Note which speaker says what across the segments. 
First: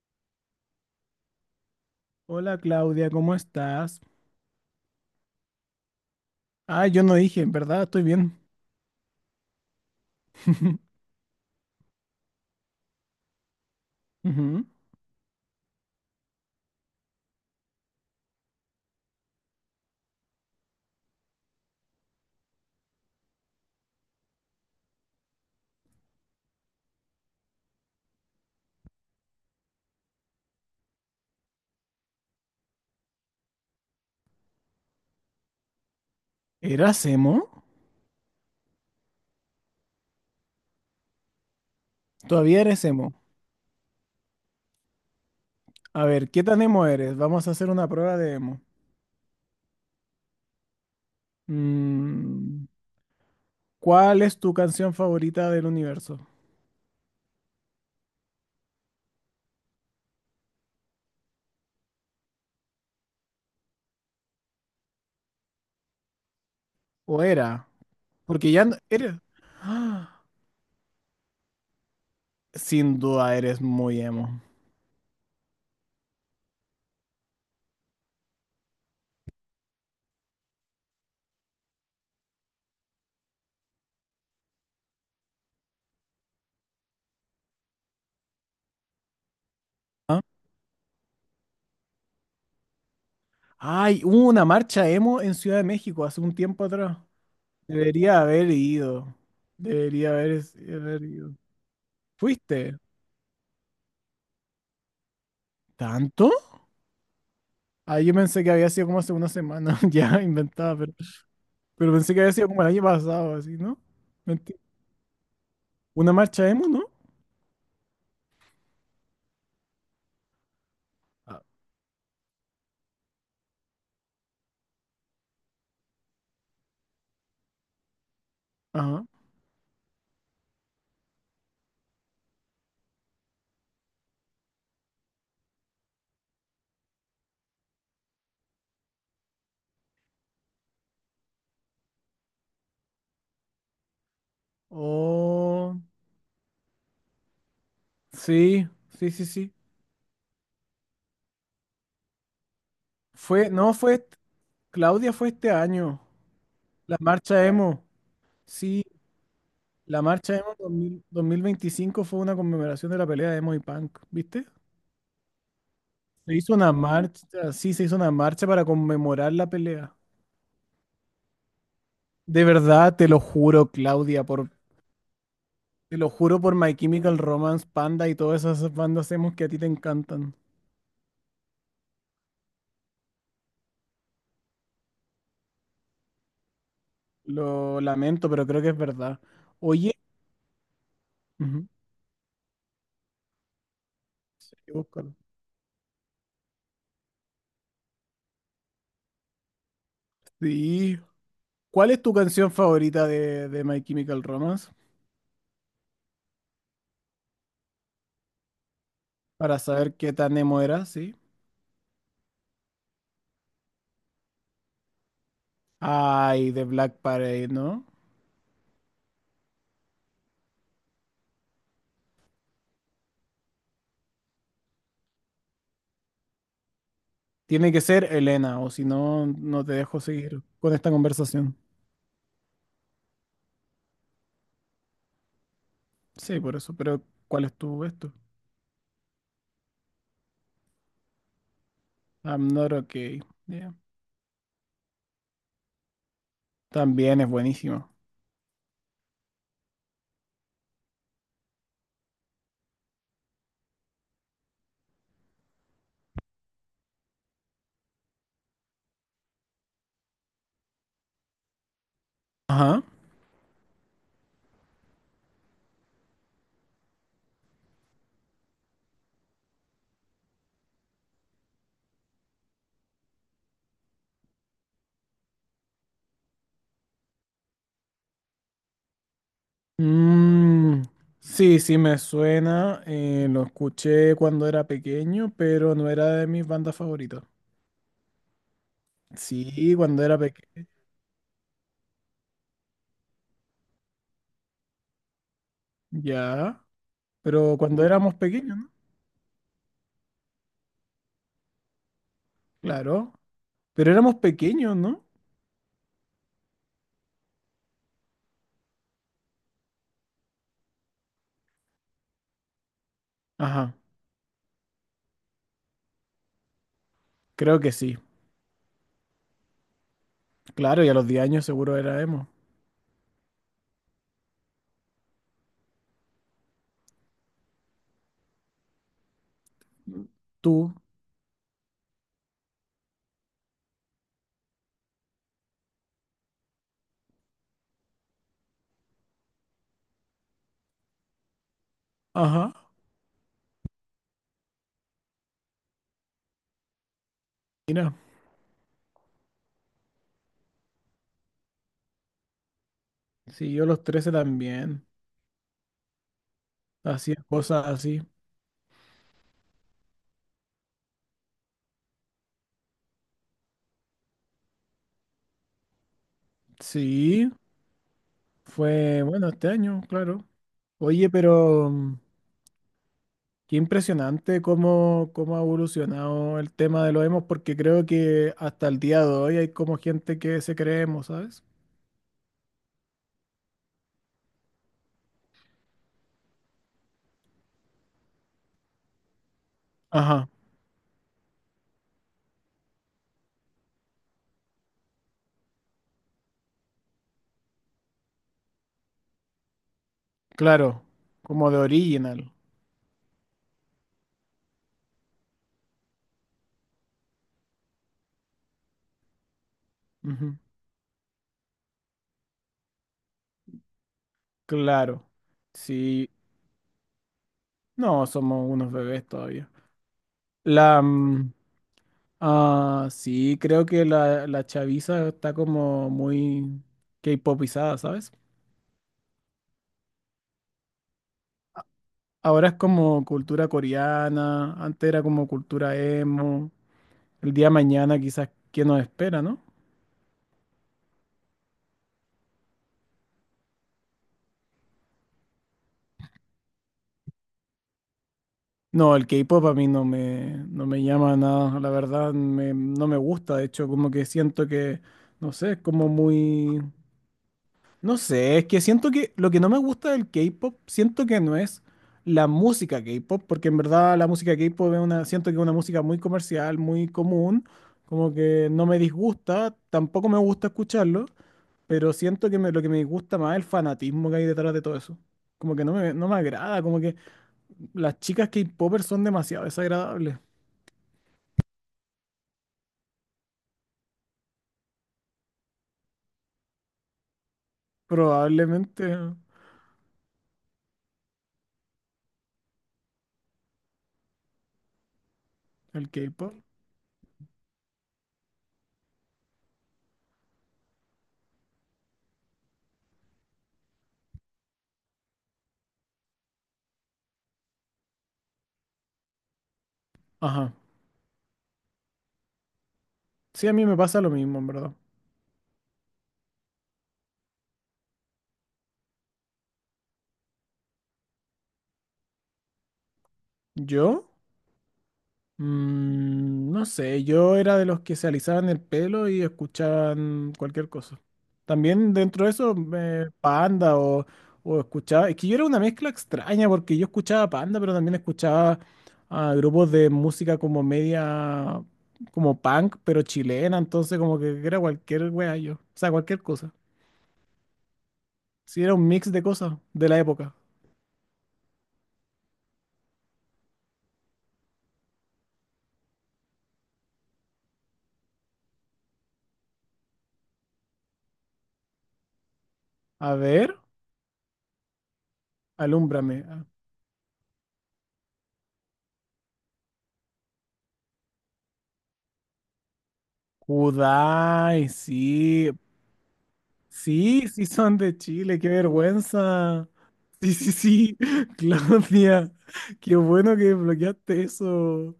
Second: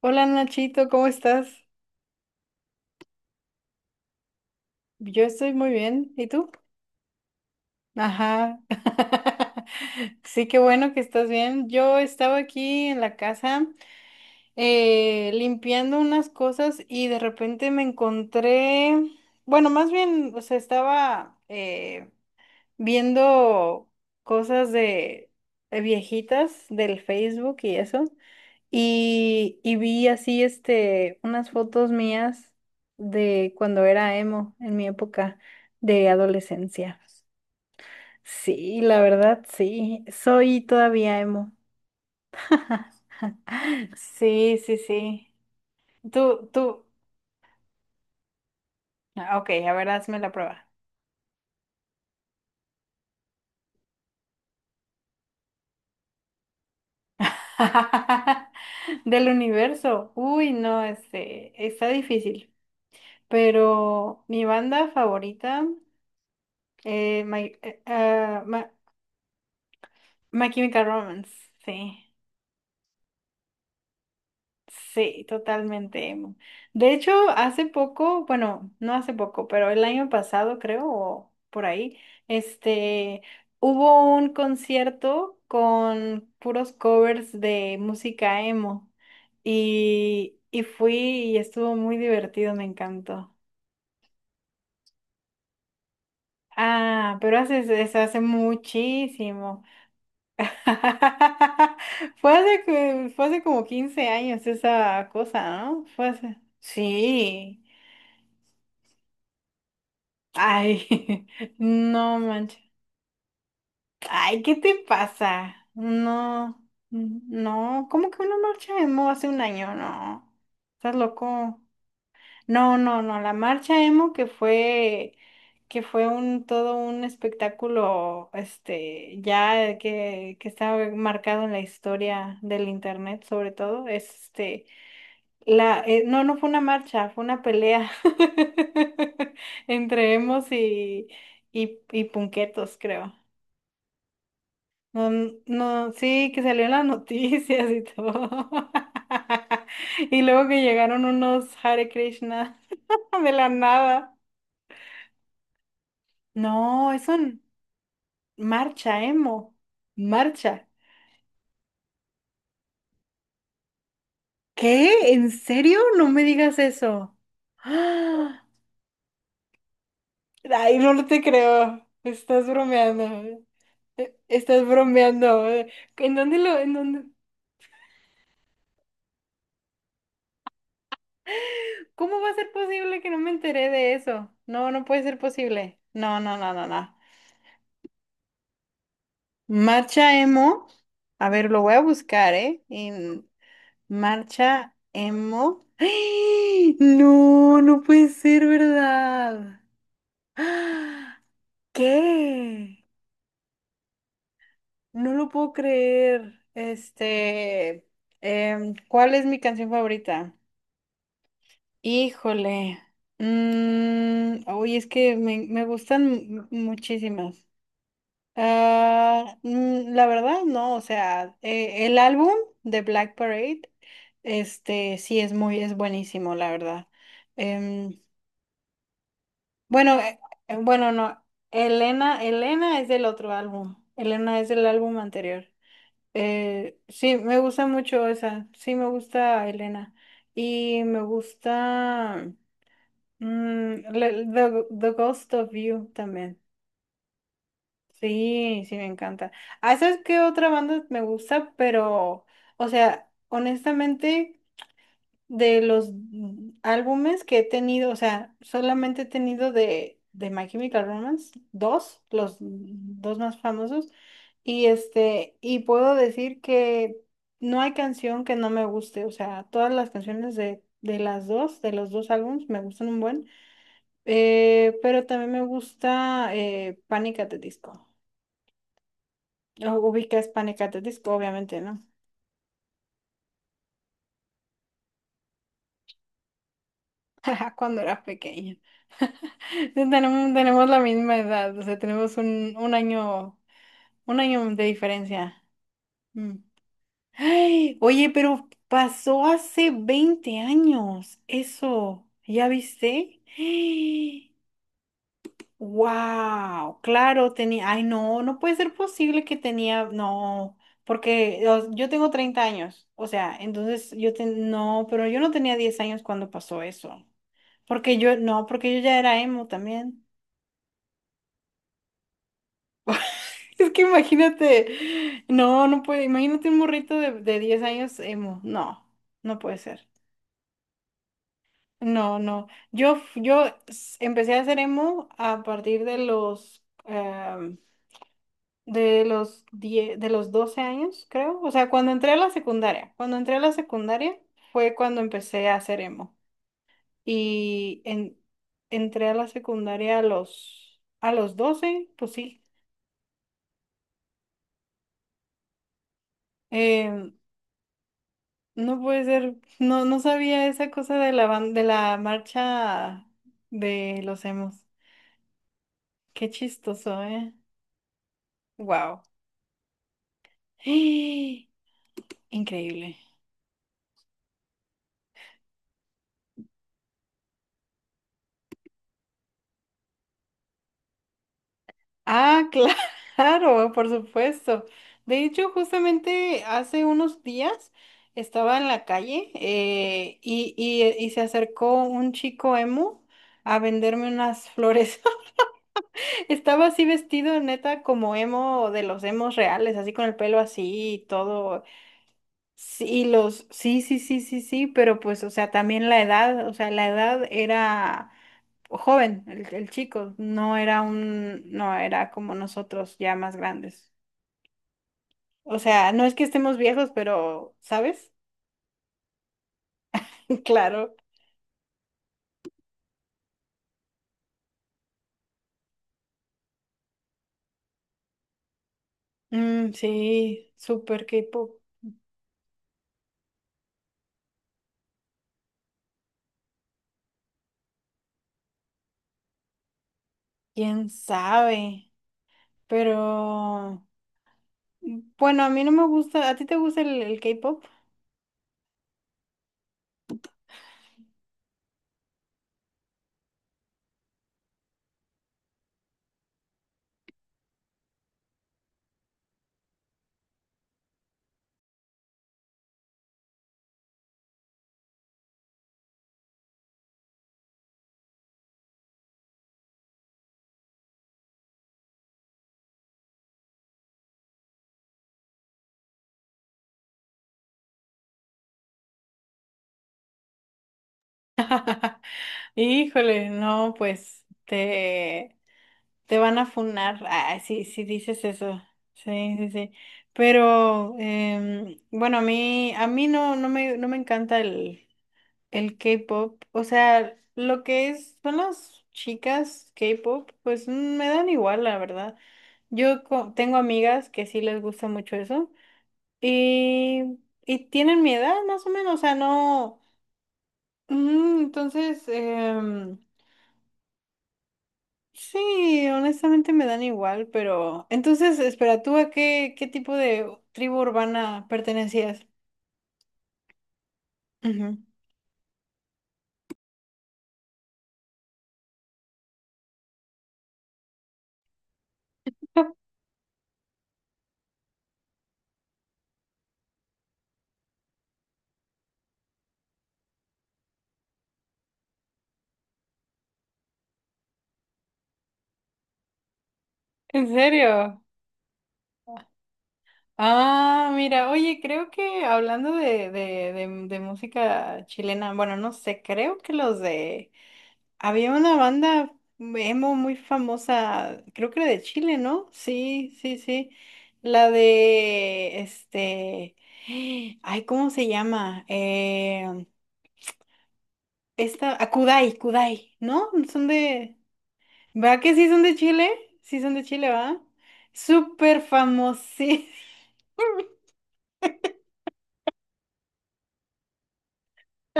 Speaker 1: Hola Nachito, ¿cómo estás?
Speaker 2: Hola Claudia, ¿cómo estás?
Speaker 1: Yo estoy muy bien. ¿Y tú?
Speaker 2: Ah, yo no dije, en verdad, estoy bien.
Speaker 1: Ajá. Sí, qué bueno que estás bien. Yo estaba aquí en la casa
Speaker 2: Ujú.
Speaker 1: limpiando unas cosas y de repente me encontré, bueno, más bien, o sea, estaba viendo cosas de viejitas del Facebook y eso. Y vi así unas fotos mías de cuando era emo, en mi época de adolescencia.
Speaker 2: ¿Eras emo?
Speaker 1: Sí, la verdad, sí. Soy todavía emo.
Speaker 2: Todavía eres emo.
Speaker 1: Sí, sí, sí.
Speaker 2: A ver, ¿qué
Speaker 1: Tú,
Speaker 2: tan
Speaker 1: tú.
Speaker 2: emo eres? Vamos a hacer una prueba de emo.
Speaker 1: Ah, ok, a ver, hazme la prueba.
Speaker 2: Mm, ¿Cuál es tu canción favorita del universo?
Speaker 1: Del universo. Uy, no, está difícil. Pero mi banda favorita,
Speaker 2: ¿O
Speaker 1: eh,
Speaker 2: era?
Speaker 1: My, eh, ah,
Speaker 2: Porque ya
Speaker 1: Ma-
Speaker 2: no, eres... ¡Ah!
Speaker 1: My Chemical Romance, sí.
Speaker 2: Sin duda eres muy emo.
Speaker 1: Sí, totalmente, emo. De hecho, hace poco, bueno, no hace poco, pero el año pasado creo, o por ahí, este, hubo un concierto con puros covers de música emo
Speaker 2: ¿Ah?
Speaker 1: y fui y estuvo muy divertido, me encantó.
Speaker 2: Ay, hubo una marcha emo en Ciudad de México hace un tiempo atrás.
Speaker 1: Ah, pero hace, hace
Speaker 2: Debería haber ido.
Speaker 1: muchísimo.
Speaker 2: Debería haber, haber ido.
Speaker 1: Fue hace,
Speaker 2: ¿Fuiste?
Speaker 1: fue hace como 15 años esa cosa, ¿no? Fue
Speaker 2: ¿Tanto?
Speaker 1: hace. Sí.
Speaker 2: Ah, yo pensé que había sido como hace una semana, ya inventada,
Speaker 1: Ay,
Speaker 2: pero pensé
Speaker 1: no
Speaker 2: que había sido
Speaker 1: manches.
Speaker 2: como el año pasado, así, ¿no?
Speaker 1: Ay, ¿qué
Speaker 2: Mentira.
Speaker 1: te pasa?
Speaker 2: Una marcha
Speaker 1: No,
Speaker 2: emo, ¿no?
Speaker 1: no, ¿cómo que una marcha emo hace un año? No, estás
Speaker 2: Ah.
Speaker 1: loco. No, no, no, la marcha emo que fue, todo un espectáculo,
Speaker 2: Ajá.
Speaker 1: ya que está marcado en la historia del internet, sobre todo, No, no fue una marcha, fue una pelea entre emos y, y punquetos, creo. No,
Speaker 2: Oh,
Speaker 1: no, sí, que salió en las noticias y todo.
Speaker 2: sí, sí, sí, sí.
Speaker 1: Y luego que llegaron unos Hare Krishna de la
Speaker 2: Fue, no, fue,
Speaker 1: nada.
Speaker 2: est- Claudia fue este año.
Speaker 1: No,
Speaker 2: La
Speaker 1: es un
Speaker 2: marcha emo. Sí,
Speaker 1: marcha, emo.
Speaker 2: la marcha emo
Speaker 1: Marcha.
Speaker 2: 2000 2025 fue una conmemoración de la pelea de emo y punk, ¿viste?
Speaker 1: ¿Qué? ¿En serio? No me
Speaker 2: Se hizo
Speaker 1: digas
Speaker 2: una
Speaker 1: eso.
Speaker 2: marcha, sí, se hizo una marcha para conmemorar la pelea.
Speaker 1: Ay, no te creo.
Speaker 2: De
Speaker 1: Estás
Speaker 2: verdad, te lo
Speaker 1: bromeando.
Speaker 2: juro, Claudia, por
Speaker 1: Estás bromeando.
Speaker 2: Te lo
Speaker 1: ¿En dónde
Speaker 2: juro por
Speaker 1: lo, En
Speaker 2: My
Speaker 1: dónde?
Speaker 2: Chemical Romance, Panda y todas esas bandas emos que a ti te encantan.
Speaker 1: ¿Cómo va a ser posible que no me enteré de eso? No, no puede ser posible. No, no, no, no, no.
Speaker 2: Lo lamento, pero creo que es verdad. Oye,
Speaker 1: Marcha emo. A ver, lo
Speaker 2: ujú,
Speaker 1: voy a buscar, ¿eh? En
Speaker 2: sí,
Speaker 1: marcha
Speaker 2: búscalo.
Speaker 1: emo. ¡Ay! No, no puede ser verdad.
Speaker 2: Sí.
Speaker 1: ¡Ah!
Speaker 2: ¿Cuál es tu canción
Speaker 1: ¿Qué?
Speaker 2: favorita de My Chemical Romance?
Speaker 1: No lo puedo creer. ¿Cuál es mi
Speaker 2: Para
Speaker 1: canción
Speaker 2: saber qué
Speaker 1: favorita?
Speaker 2: tan emo era, ¿sí?
Speaker 1: Híjole. Es que me gustan
Speaker 2: Ay, de Black
Speaker 1: muchísimas.
Speaker 2: Parade, ¿no?
Speaker 1: Ah, la verdad, no, o sea, el álbum de Black Parade, sí es buenísimo, la verdad.
Speaker 2: Tiene que
Speaker 1: Em,
Speaker 2: ser Elena, o si no, no te
Speaker 1: bueno,
Speaker 2: dejo seguir con esta
Speaker 1: bueno, no,
Speaker 2: conversación.
Speaker 1: Elena es del otro álbum, Elena es del álbum anterior.
Speaker 2: Sí, por eso, pero
Speaker 1: Sí, me
Speaker 2: ¿cuál es
Speaker 1: gusta
Speaker 2: tu
Speaker 1: mucho
Speaker 2: esto?
Speaker 1: esa, sí me gusta Elena y me gusta.
Speaker 2: I'm not okay. Yeah.
Speaker 1: The Ghost of You también.
Speaker 2: También es buenísimo.
Speaker 1: Sí, sí, me encanta. Ah, ¿sabes qué otra banda me gusta? Pero, o sea, honestamente, de los álbumes que he tenido, o sea, solamente he tenido de My Chemical Romance, dos, los
Speaker 2: Ajá.
Speaker 1: dos más famosos, y y puedo decir que no hay canción que no me guste, o sea, todas las canciones de de los dos álbumes, me gustan un buen. Pero también me gusta Panic! At the Disco. Ubicas Panic! At the
Speaker 2: Mm,
Speaker 1: Disco,
Speaker 2: sí,
Speaker 1: obviamente,
Speaker 2: sí
Speaker 1: ¿no?
Speaker 2: me suena. Lo escuché cuando era pequeño, pero no era de mis bandas favoritas.
Speaker 1: Cuando eras pequeño.
Speaker 2: Sí, cuando era
Speaker 1: Tenemos,
Speaker 2: pequeño.
Speaker 1: tenemos la misma edad, o sea, tenemos un año, un año de diferencia. Mm.
Speaker 2: Ya. Pero
Speaker 1: Ay,
Speaker 2: cuando
Speaker 1: oye,
Speaker 2: éramos
Speaker 1: pero
Speaker 2: pequeños, ¿no?
Speaker 1: pasó hace 20 años. Eso, ¿ya
Speaker 2: Claro.
Speaker 1: viste?
Speaker 2: Pero éramos pequeños, ¿no?
Speaker 1: Wow, claro, tenía, ay no, no puede ser posible que tenía, no, porque yo tengo 30 años, o sea,
Speaker 2: Ajá.
Speaker 1: entonces no, pero yo no tenía 10 años cuando pasó eso,
Speaker 2: Creo que
Speaker 1: porque
Speaker 2: sí.
Speaker 1: yo, no, porque yo ya era emo también.
Speaker 2: Claro, y a los 10 años seguro era emo.
Speaker 1: Es que imagínate, no, no puede, imagínate un morrito de 10 años emo, no, no puede ser.
Speaker 2: Tú.
Speaker 1: No, no, yo, f- yo s- empecé a hacer emo a partir de los 10, de los 12 años, creo. O sea, cuando entré a la
Speaker 2: Ajá.
Speaker 1: secundaria, cuando entré a la secundaria fue cuando empecé a hacer emo. Y
Speaker 2: Mira.
Speaker 1: entré a la secundaria a los, 12 pues sí.
Speaker 2: Sí, yo a los 13 también.
Speaker 1: Em,
Speaker 2: Hacía cosas así.
Speaker 1: no puede ser, no, no sabía esa cosa de la marcha de los emos. Qué chistoso,
Speaker 2: Sí.
Speaker 1: ¿eh? Wow.
Speaker 2: Fue, bueno, este año, claro. Oye, pero...
Speaker 1: Increíble.
Speaker 2: Qué impresionante cómo, cómo ha evolucionado el tema de los emos, porque creo que hasta el día de hoy hay como gente que se cree emo, ¿sabes?
Speaker 1: Ah, claro, por supuesto. De hecho, justamente hace unos días estaba en la calle
Speaker 2: Ajá,
Speaker 1: y se acercó un chico emo a venderme unas flores. Estaba así vestido, neta, como emo de los emos reales, así con el pelo
Speaker 2: claro,
Speaker 1: así y
Speaker 2: como de
Speaker 1: todo.
Speaker 2: original.
Speaker 1: Sí, sí, sí, sí, sí, sí, pero pues, o sea, también la edad, o sea, la edad era joven, el chico,
Speaker 2: Ujú,
Speaker 1: no era como nosotros ya más grandes.
Speaker 2: claro,
Speaker 1: O sea, no
Speaker 2: sí,
Speaker 1: es que estemos viejos, pero,
Speaker 2: no,
Speaker 1: ¿sabes?
Speaker 2: somos unos bebés todavía. La,
Speaker 1: Claro.
Speaker 2: mm, sí, creo que la chaviza está como muy K-popizada, ¿sabes?
Speaker 1: Mm, sí, super K-pop,
Speaker 2: Ahora es como cultura coreana, antes era como cultura emo. El día de mañana quizás, ¿qué nos espera, no?
Speaker 1: quién sabe, pero, bueno, a mí no me gusta. ¿A ti te gusta el K-pop?
Speaker 2: No, el K-pop a mí no me, no me llama nada, la verdad, no me gusta, de hecho, como que siento que, no sé, es como muy, no sé, es que siento que lo que no me gusta del K-pop, siento que no es la música K-pop, porque en verdad la música K-pop es una, siento que es una música muy comercial, muy común, como que no me disgusta, tampoco me gusta escucharlo, pero siento que lo que me disgusta más es el fanatismo que hay detrás de todo eso, como que no me agrada, las chicas K-popers son demasiado desagradables.
Speaker 1: Híjole, no, pues, Te van a funar. Ah, sí, sí dices eso.
Speaker 2: Probablemente
Speaker 1: Sí, sí, sí. Pero bueno, a mí no me encanta el
Speaker 2: el
Speaker 1: K-pop.
Speaker 2: K-pop.
Speaker 1: O sea, lo que es, son las chicas K-pop, pues me dan igual, la verdad. Yo tengo amigas que sí les gusta mucho eso. Y, y tienen mi edad, más o menos. O sea, no.
Speaker 2: Ajá.
Speaker 1: Entonces,
Speaker 2: Sí, a mí me pasa lo mismo, en verdad.
Speaker 1: sí, honestamente me dan igual, pero entonces, espera, ¿tú qué tipo de tribu urbana pertenecías?
Speaker 2: ¿Yo?
Speaker 1: Ujú.
Speaker 2: No sé, yo era de los que se alisaban el pelo y escuchaban cualquier cosa. También dentro de eso, Panda o escuchaba... Es que yo era una mezcla extraña porque yo escuchaba Panda, pero también escuchaba a grupos de música como media... como punk, pero chilena, entonces como que era cualquier wea yo. O sea, cualquier cosa.
Speaker 1: ¿En serio?
Speaker 2: Sí, era un mix de cosas de la época.
Speaker 1: Ah, mira, oye, creo que hablando de música chilena, bueno, no sé, creo que los de. Había una banda emo muy famosa, creo que era de Chile, ¿no?
Speaker 2: A
Speaker 1: Sí, sí,
Speaker 2: ver,
Speaker 1: sí. La de,
Speaker 2: alúmbrame. Ah,
Speaker 1: este... Ay, ¿cómo se llama? Esta, a Kudai, Kudai, ¿no? Son de.
Speaker 2: Kudai,
Speaker 1: ¿Va que sí
Speaker 2: sí.
Speaker 1: son de Chile? Sí son de Chile,
Speaker 2: Sí,
Speaker 1: ¿va?
Speaker 2: sí son de Chile, qué
Speaker 1: Súper famosos.
Speaker 2: vergüenza. Sí, sí, sí, Claudia, qué bueno que bloqueaste eso.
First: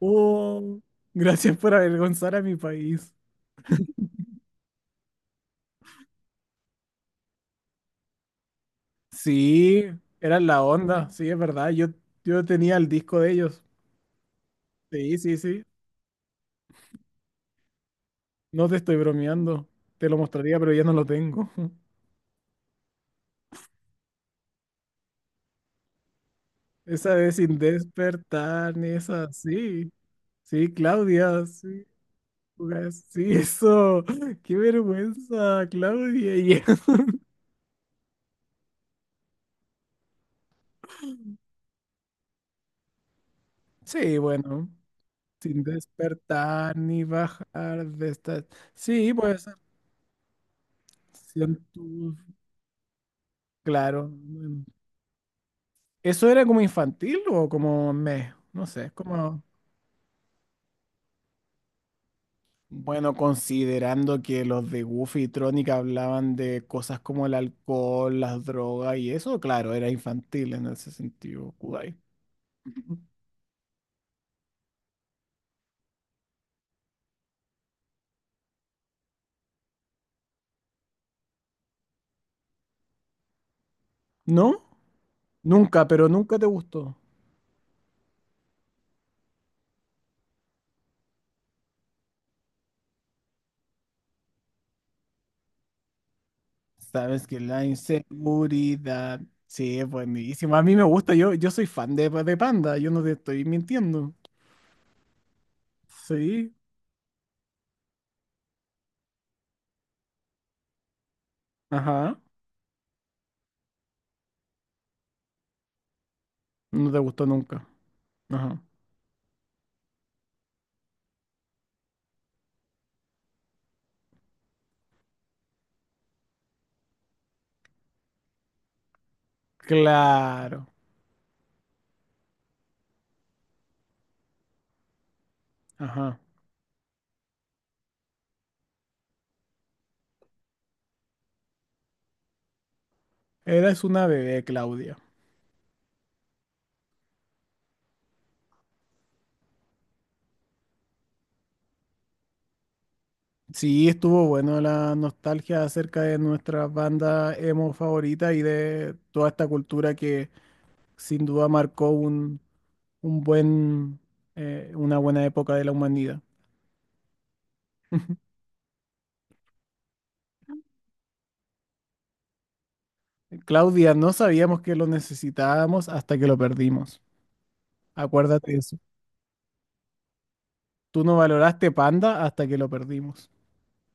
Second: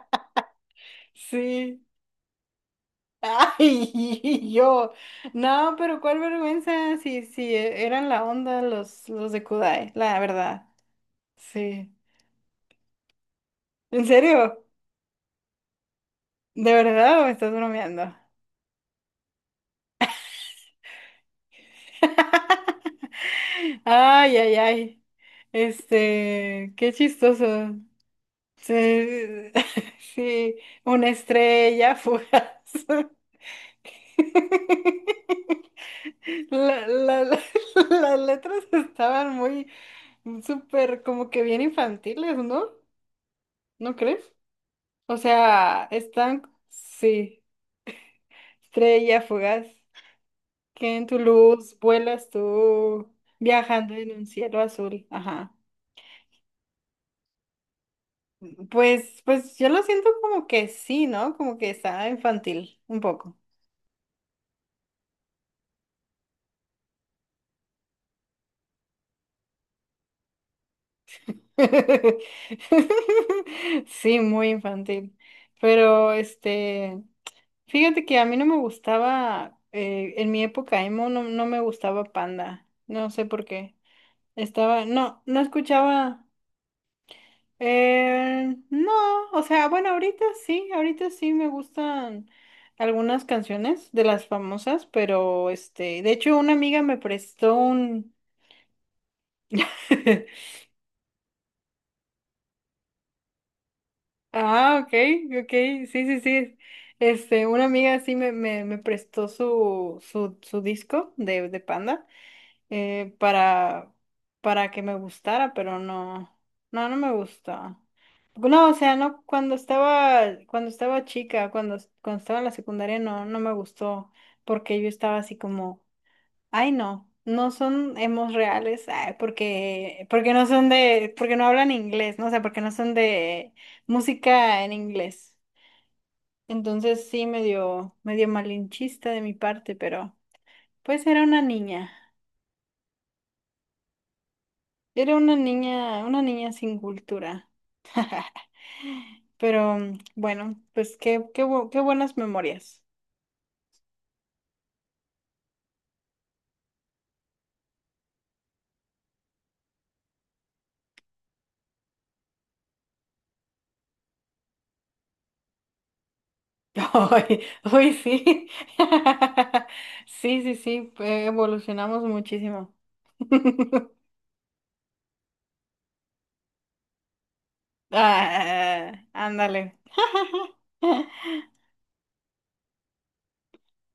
Speaker 2: Oh, gracias por
Speaker 1: Sí.
Speaker 2: avergonzar a mi país.
Speaker 1: Ay, yo. No, pero cuál vergüenza. Sí, sí, eran la onda los de
Speaker 2: Sí,
Speaker 1: Kudai, la
Speaker 2: eran la
Speaker 1: verdad.
Speaker 2: onda, sí, es verdad.
Speaker 1: Sí.
Speaker 2: Yo tenía el disco de ellos.
Speaker 1: ¿En serio?
Speaker 2: Sí, sí, sí.
Speaker 1: ¿De verdad o me estás bromeando?
Speaker 2: No te estoy bromeando. Te lo mostraría, pero ya no lo tengo.
Speaker 1: Ay, ay, ay. Qué
Speaker 2: Esa vez
Speaker 1: chistoso.
Speaker 2: sin
Speaker 1: Sí,
Speaker 2: despertar, ni es así.
Speaker 1: sí,
Speaker 2: Sí,
Speaker 1: una
Speaker 2: Claudia, sí,
Speaker 1: estrella fugaz.
Speaker 2: pues, sí, eso. Qué vergüenza, Claudia. Y-
Speaker 1: La- la- la- las letras estaban súper, como que bien infantiles, ¿no? ¿No
Speaker 2: Sí,
Speaker 1: crees?
Speaker 2: bueno,
Speaker 1: O
Speaker 2: sin
Speaker 1: sea,
Speaker 2: despertar ni
Speaker 1: sí,
Speaker 2: bajar de esta. Sí,
Speaker 1: estrella
Speaker 2: pues,
Speaker 1: fugaz, que en tu luz
Speaker 2: siento,
Speaker 1: vuelas tú, viajando
Speaker 2: claro.
Speaker 1: en un cielo
Speaker 2: Mm.
Speaker 1: azul. Ajá.
Speaker 2: Eso era como infantil o como me, no sé,
Speaker 1: Pues,
Speaker 2: como.
Speaker 1: pues yo lo siento como que sí, ¿no? Como que está infantil, un
Speaker 2: Bueno,
Speaker 1: poco.
Speaker 2: considerando que los de Goofy y Tronic hablaban de cosas como el alcohol, las drogas y eso, claro, era infantil en ese sentido, Kudai.
Speaker 1: Sí, muy infantil. Pero fíjate que a mí no me gustaba, en mi época emo no, no me gustaba Panda. No sé por qué.
Speaker 2: ¿No?
Speaker 1: No, no
Speaker 2: Nunca, pero
Speaker 1: escuchaba.
Speaker 2: nunca te gustó.
Speaker 1: No, o sea, bueno, ahorita sí me gustan algunas canciones de las famosas, pero de hecho una amiga me
Speaker 2: Sabes que
Speaker 1: prestó
Speaker 2: la
Speaker 1: un.
Speaker 2: inseguridad, sí, es buenísimo. A mí me gusta, yo soy fan de, Panda, yo no te estoy mintiendo.
Speaker 1: Ah, ok, ok, sí, sí,
Speaker 2: Sí,
Speaker 1: sí. Una amiga sí me prestó su disco de Panda
Speaker 2: ajá,
Speaker 1: para, que me gustara, pero no, no,
Speaker 2: no
Speaker 1: no
Speaker 2: te
Speaker 1: me
Speaker 2: gustó nunca.
Speaker 1: gusta.
Speaker 2: Ajá,
Speaker 1: No, o sea, no, cuando estaba chica, cuando estaba en la secundaria, no, no me gustó, porque yo estaba así como. Ay, no, no son hemos reales, ay, porque no son
Speaker 2: claro,
Speaker 1: de, porque no hablan inglés, ¿no? O sea, porque no son de música en inglés.
Speaker 2: ajá.
Speaker 1: Entonces sí, medio malinchista de mi parte, pero pues era una niña.
Speaker 2: Eres una bebé,
Speaker 1: Era una niña sin cultura. Pero bueno, pues qué buenas memorias.
Speaker 2: sí, estuvo bueno la nostalgia acerca de nuestra banda emo favorita y de toda esta cultura que sin duda marcó un buen, una buena época de la humanidad.
Speaker 1: Hoy, hoy sí. Sí, sí, sí, evolucionamos muchísimo.
Speaker 2: Claudia, no sabíamos que lo necesitábamos hasta que lo perdimos. Acuérdate de eso.
Speaker 1: Ah, ándale.
Speaker 2: Tú no valoraste Panda hasta que lo perdimos.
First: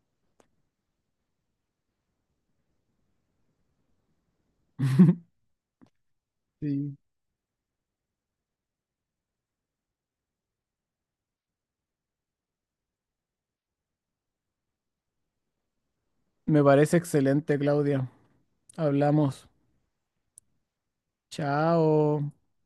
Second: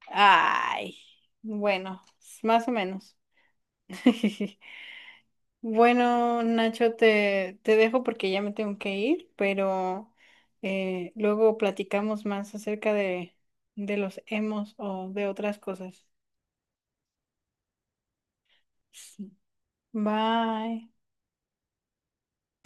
Speaker 1: Ay, bueno, más o menos. Bueno, Nacho,
Speaker 2: Sí.
Speaker 1: te dejo porque ya me tengo que ir, pero luego platicamos más acerca de los emos o de otras cosas.
Speaker 2: Me parece excelente, Claudia.
Speaker 1: Sí.
Speaker 2: Hablamos.
Speaker 1: Bye.
Speaker 2: Chao.